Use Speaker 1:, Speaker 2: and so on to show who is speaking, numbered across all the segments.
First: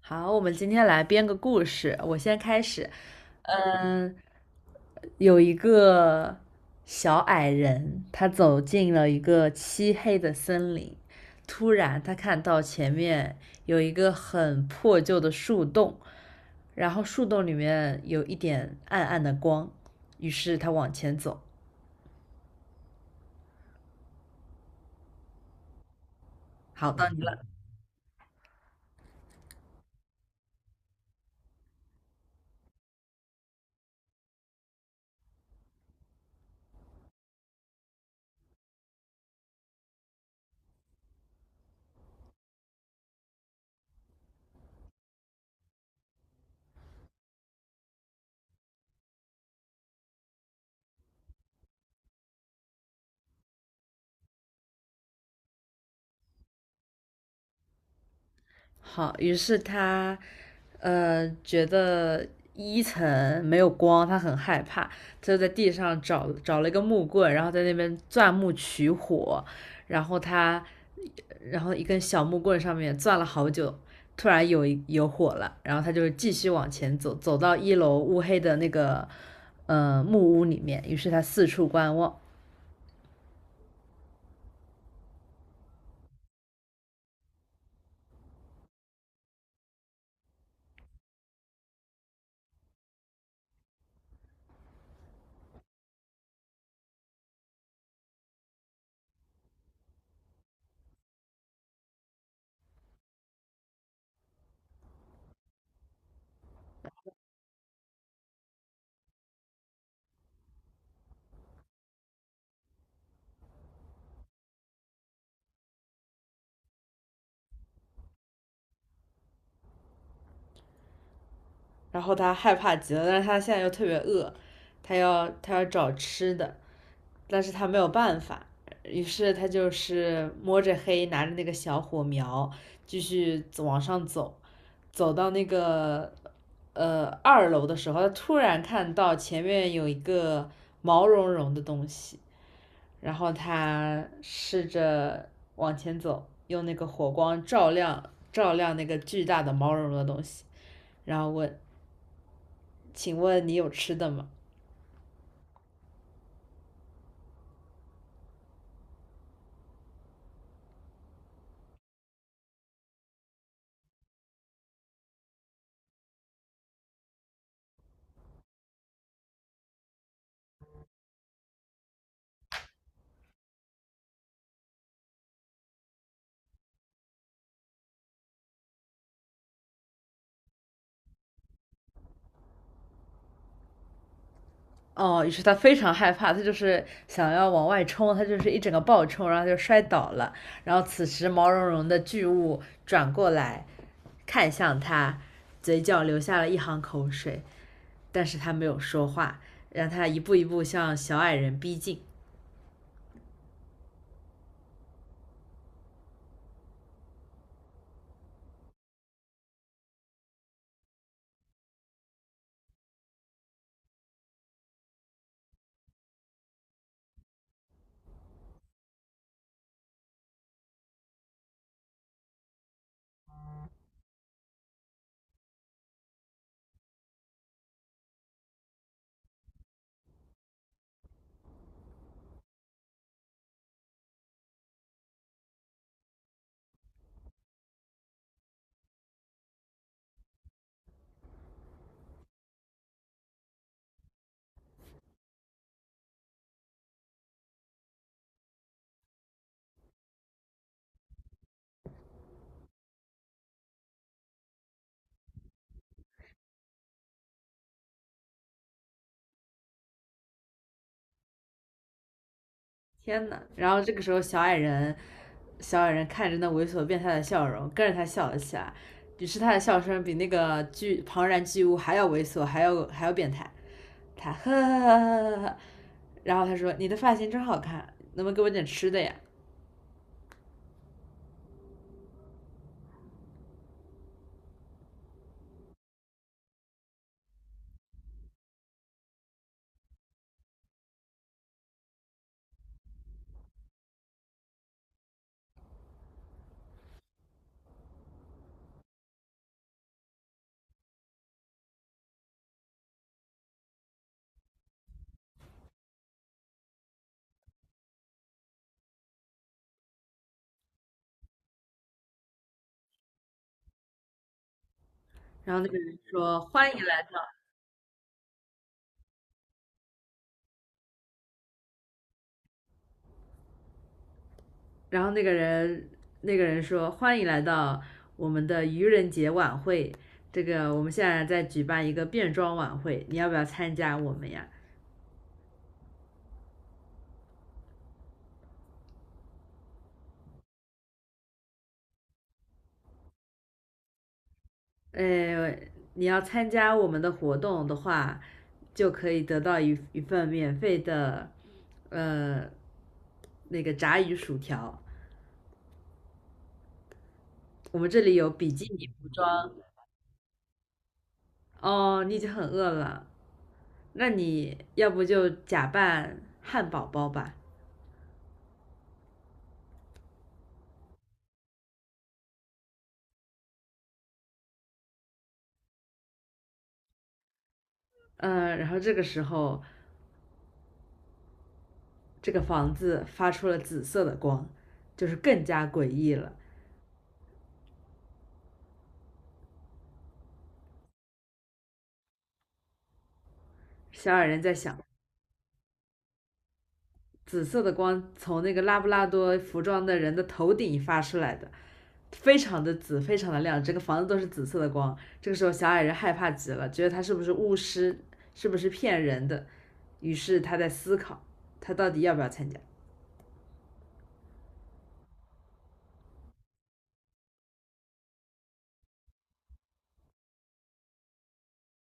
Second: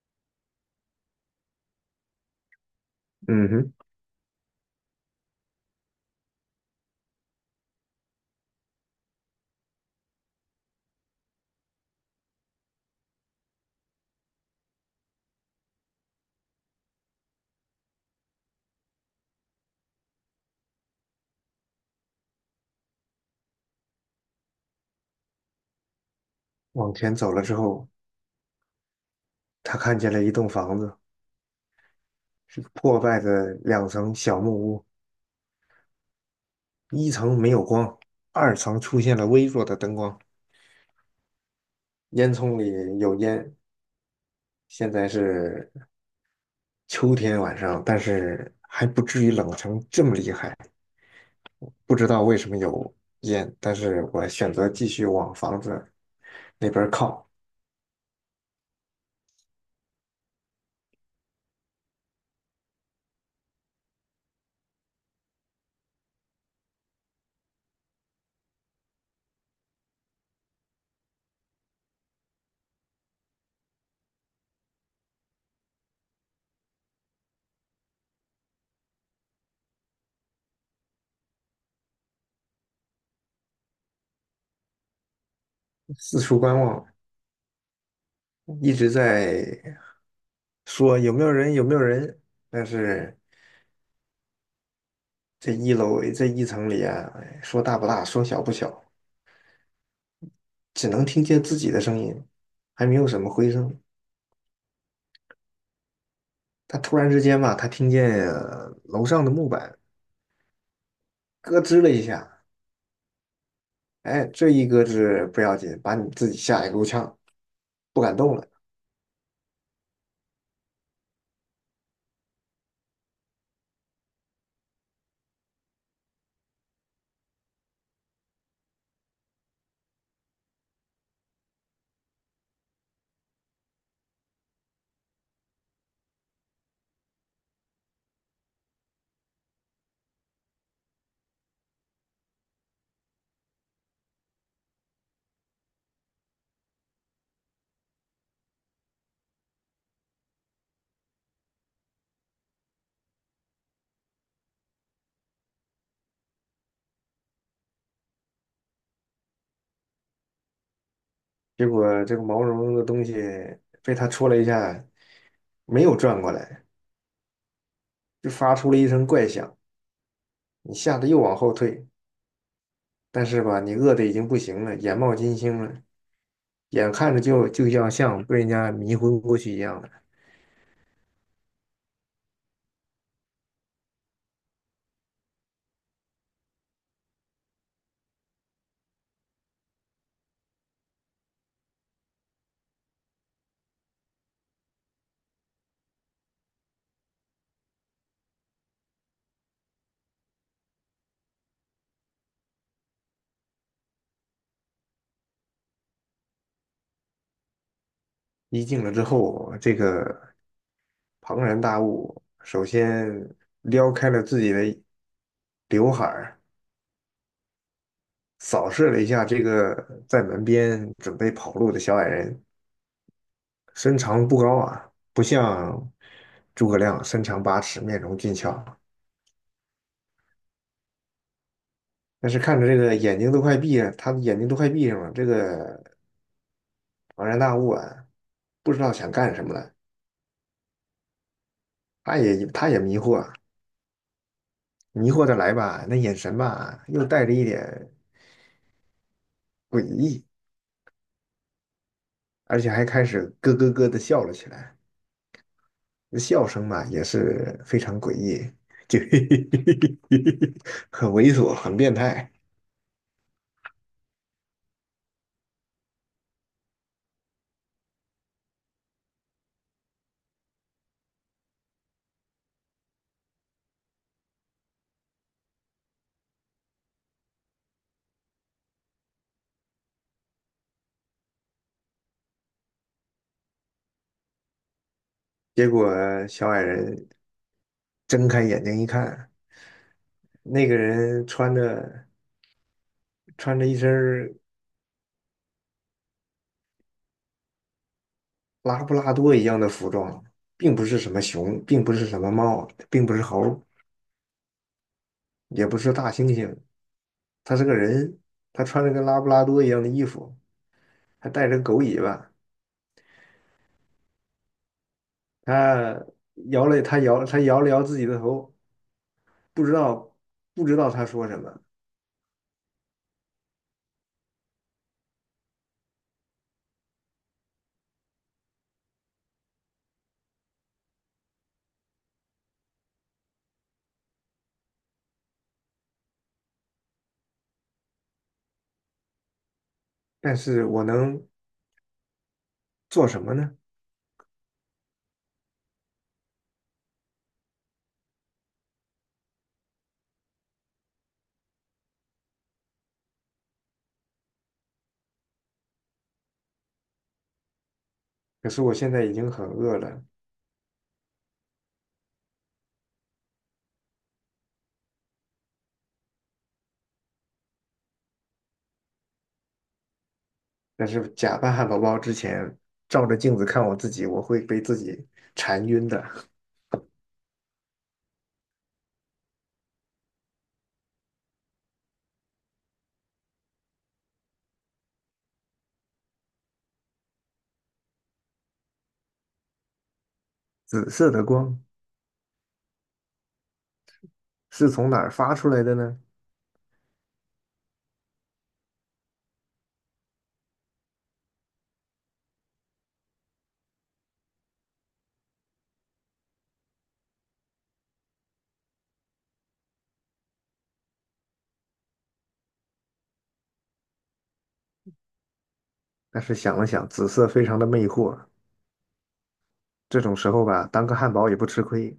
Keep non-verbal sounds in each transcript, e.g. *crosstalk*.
Speaker 1: 好，我们今天来编个故事，我先开始。
Speaker 2: 嗯哼，
Speaker 1: 嗯，有一个小矮人，他走进了一个漆黑的森林，突然他看到前面有一个很破旧的树洞，然后树洞里面有一点暗暗的光，于是他往前走。好，
Speaker 2: 往
Speaker 1: 到
Speaker 2: 前
Speaker 1: 你
Speaker 2: 走了
Speaker 1: 了。
Speaker 2: 之后，他看见了一栋房子，是个破败的两层小木屋，一层没有光，二层出现了微弱的灯光，烟囱里有烟。现在是秋天晚上，但是还不至于冷成这么厉害。不知道为什么有烟，但是我选择继续往房子那边靠，
Speaker 1: 好，于是他，觉得一层没有光，他很害怕，他就在地上找了一个木棍，然后在那边钻木取火，然后他，然后一根小木棍上面钻了好久，突然有火了，然后他就继续往前走，走到一楼乌黑的那个，木屋里面，于是他四处观望，
Speaker 2: 四处观望，一直在说有没有人，有没有人，但是这一楼这一层里啊，哎说大不大，说小不小，只能听见自己的声音，还没有什么回声。他突然之间吧，他听见楼上的木板咯吱了一下，哎，这一咯吱不要紧，把你自己吓一够呛，不敢动了。
Speaker 1: 然后他害怕极了，但是他现在又特别饿，他要找吃的，但是他没有办法，于是他就是摸着黑拿着那个小火苗继续往上走，走到那个二楼的时候，他突然看到前面有一个毛茸茸的东西，然后他试着往前走，用那个火光照亮照亮那个巨大的毛茸茸的东西，然后问："请问你有吃的吗？"
Speaker 2: 结果这个毛茸茸的东西被他戳了一下，没有转过来，就发出了一声怪响。你吓得又往后退，但是吧，你饿得已经不行了，眼冒金星了，眼看着就要像被人家迷昏过去一样的。
Speaker 1: 哦，于是他非常害怕，他就是想要往外冲，他就是一整个暴冲，然后就摔倒了。然后此时毛茸茸的巨物转过来看向他，嘴角流下了一行口水，但是他没有说话，让他一步一步向小矮人逼近。
Speaker 2: 一进了之后，这个庞然大物首先撩开了自己的刘海儿，扫视了一下这个在门边准备跑路的小矮人，身长不高啊，不像诸葛亮身长八尺，面容俊俏。但是看着这个眼睛都快闭了他的眼睛都快闭上了。这个庞然大物啊，不知道想干什么了，他也迷惑，迷惑的来吧，那眼神吧，又带着一点诡异，而且还开始咯咯咯的笑了起来。那笑声嘛，也是非常诡异，就 *laughs* 很猥琐，很变态。
Speaker 1: 天呐，然后这个时候，小矮人看着那猥琐变态的笑容，跟着他笑了起来。于是他的笑声比那个庞然巨物还要猥琐，还要变态。他呵呵呵呵呵，然后他说你的发型真好看，能不能给我点吃的呀？
Speaker 2: 结果小矮人睁开眼睛一看，那个人穿着一身儿拉布拉多一样的服装，并不是什么熊，并不是什么猫，并不是猴，也不是大猩猩，他是个人，他穿着跟拉布拉多一样的衣服。还带着个狗尾巴，
Speaker 1: 然后那个人
Speaker 2: 他
Speaker 1: 说欢迎来到，
Speaker 2: 他摇了摇自己的头，不知道，不知道他说什么，
Speaker 1: 然后那个人说欢迎来到我们的愚人节晚会，这个我们现在在举办一个变装晚会，你要不要参加我们呀？
Speaker 2: 但是我能做什么呢？
Speaker 1: 呃，你要参加我们的活动的话，就可以得到一份免费的呃那个炸鱼薯条。我们这里有
Speaker 2: 可
Speaker 1: 比
Speaker 2: 是
Speaker 1: 基
Speaker 2: 我
Speaker 1: 尼
Speaker 2: 现在
Speaker 1: 服
Speaker 2: 已经很
Speaker 1: 装，
Speaker 2: 饿了，
Speaker 1: 哦，你已经很饿了，那你要不就假扮汉堡包吧？
Speaker 2: 但是假扮汉堡包之前，照着镜子看我自己，我会被自己馋晕的。
Speaker 1: 嗯，然后这个时候，这个房子发出了紫色的光，就是更加诡异了。
Speaker 2: 紫色的光
Speaker 1: 小矮人在
Speaker 2: 是
Speaker 1: 想，
Speaker 2: 从哪儿发出来的呢？
Speaker 1: 紫色的光从那个拉布拉多服装的人的头顶发出来的，非常的紫，非常的亮，整个房子都是紫色的光。这个时候，小矮人害怕极了，觉得他是不是巫师，是不是骗人的，于是他在思考，他到底要不要参加。
Speaker 2: 但是想了想，紫色非常的魅惑，这种时候吧，当个汉堡也不吃亏，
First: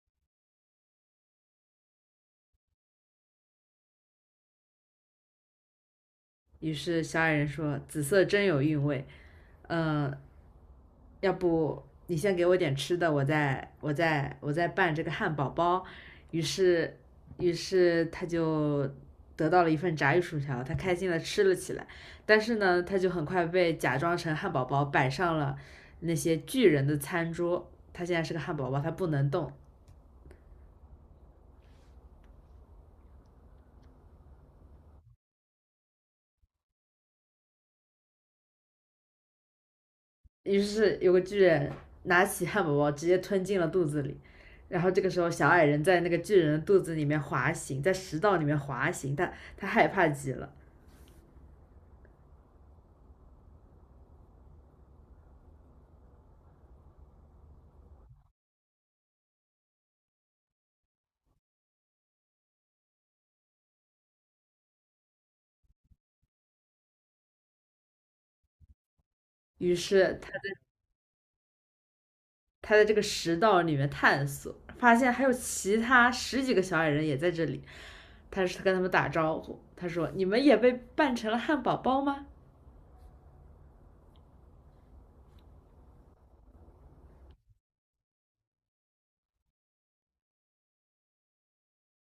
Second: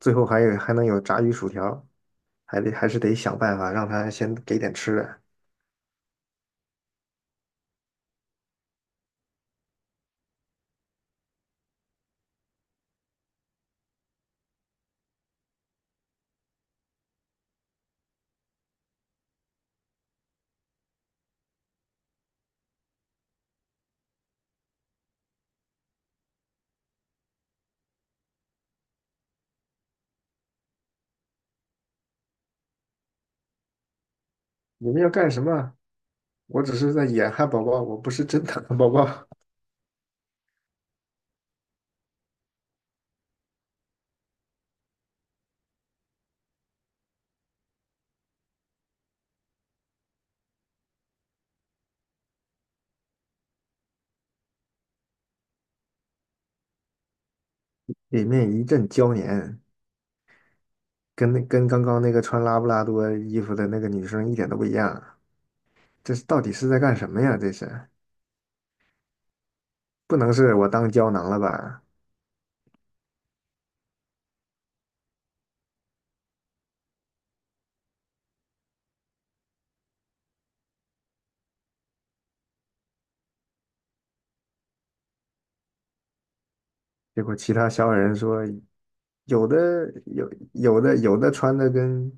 Speaker 2: 最后还能有炸鱼薯条，还是得想办法让他先给点吃的。
Speaker 1: 于是小矮人说："紫色真有韵味，呃，要不你先给我点吃的，我再拌这个汉堡包。"于是，于是他就得到了一份炸鱼薯条，他开心的吃了起来。但是呢，他就很快被假装成汉堡包摆上了那些巨人的餐桌。他现在是个汉堡包，他不能动，
Speaker 2: 你们要干什么？我只是在演汉堡包，我不是真的汉堡包。
Speaker 1: 于是有个巨人拿起汉堡包直接吞进了肚子里，然后这个时候小矮人在那个巨人的肚子里面滑行，在食道里面滑行，他害怕极了，
Speaker 2: 里面一阵娇黏，跟刚刚那个穿拉布拉多衣服的那个女生一点都不一样。这是到底是在干什么呀？这是
Speaker 1: 于是
Speaker 2: 不
Speaker 1: 他
Speaker 2: 能是我当胶囊了吧？
Speaker 1: 他在这个食道里面探索，发现还有其他十几个小矮人也在这里，他是跟他们打招呼，他说："你们也被扮成了汉堡包吗？"
Speaker 2: 结果其他小矮人说，有的有有的穿的跟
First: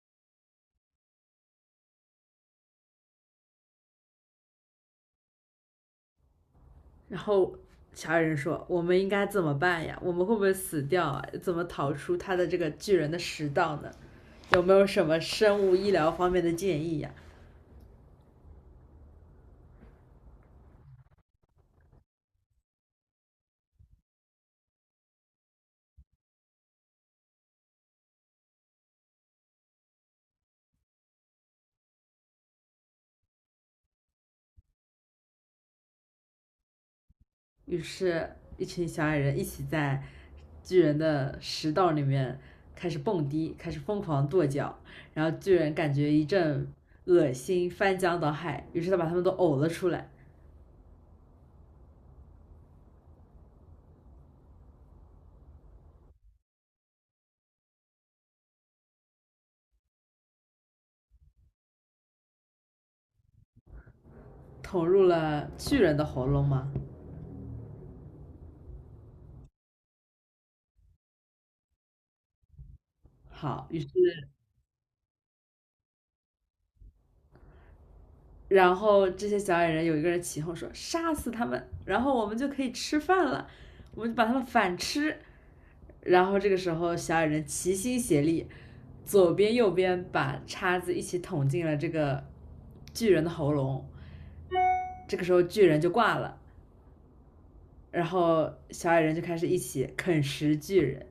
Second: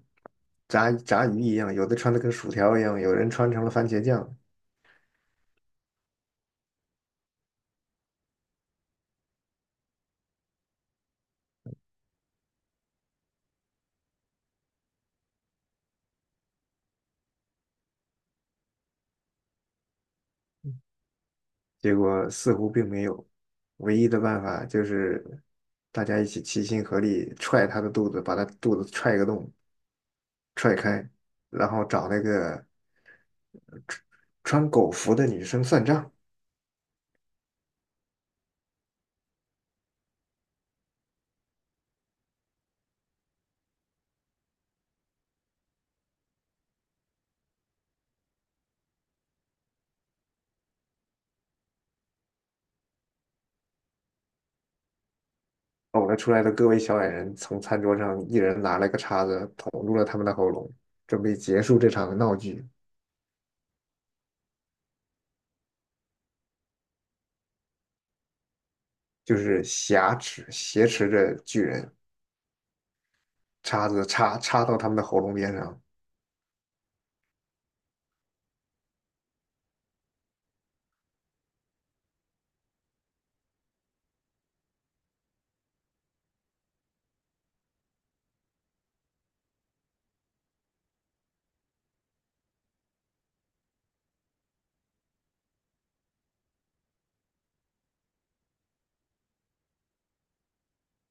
Speaker 2: 炸鱼一样，有的穿的跟薯条一样，有人穿成了番茄酱。
Speaker 1: 然后小矮人说："我们应该怎么办呀？我们会不会死掉啊？怎么逃出他的这个巨人的食道呢？有没有什么生物医疗方面的建议呀？"
Speaker 2: 结果似乎并没有，唯一的办法就是大家一起齐心合力踹他的肚子，把他肚子踹个洞，踹开，然后找那个穿穿狗服的女生算账。
Speaker 1: 于是，一群小矮人一起在巨人的食道里面开始蹦迪，开始疯狂跺脚，然后巨人感觉一阵恶心，翻江倒海，于是他把他们都呕了出来，
Speaker 2: 呕了出来的各位小矮人从餐桌上一人拿了个叉子捅入了他们的喉咙，准备结束这场闹剧。
Speaker 1: 捅入了巨人的喉咙吗？
Speaker 2: 就是挟持着巨人，
Speaker 1: 好，
Speaker 2: 叉子插到他们的喉咙边上。
Speaker 1: 然后这些小矮人有一个人起哄说："杀死他们，然后我们就可以吃饭了，我们就把他们反吃。"然后这个时候，小矮人齐心协力，左边右边把叉子一起捅进了这个巨人的喉咙。这个时候，巨人就挂了，然后小矮人就开始一起啃食巨人。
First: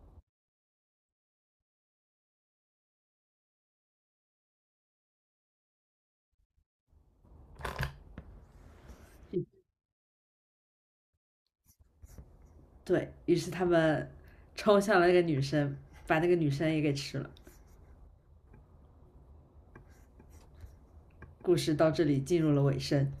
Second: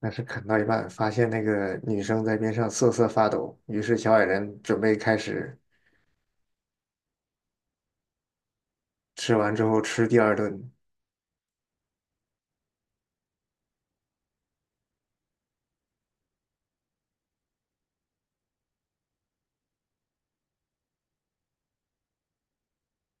Speaker 2: 但是啃到一半，发现那个女生在边上瑟瑟发抖，于是小矮人准备开始吃完之后吃第二顿，
Speaker 1: 对，于是他们冲向了那个女生，把那个女生也给吃了。故事到这里进入了尾声。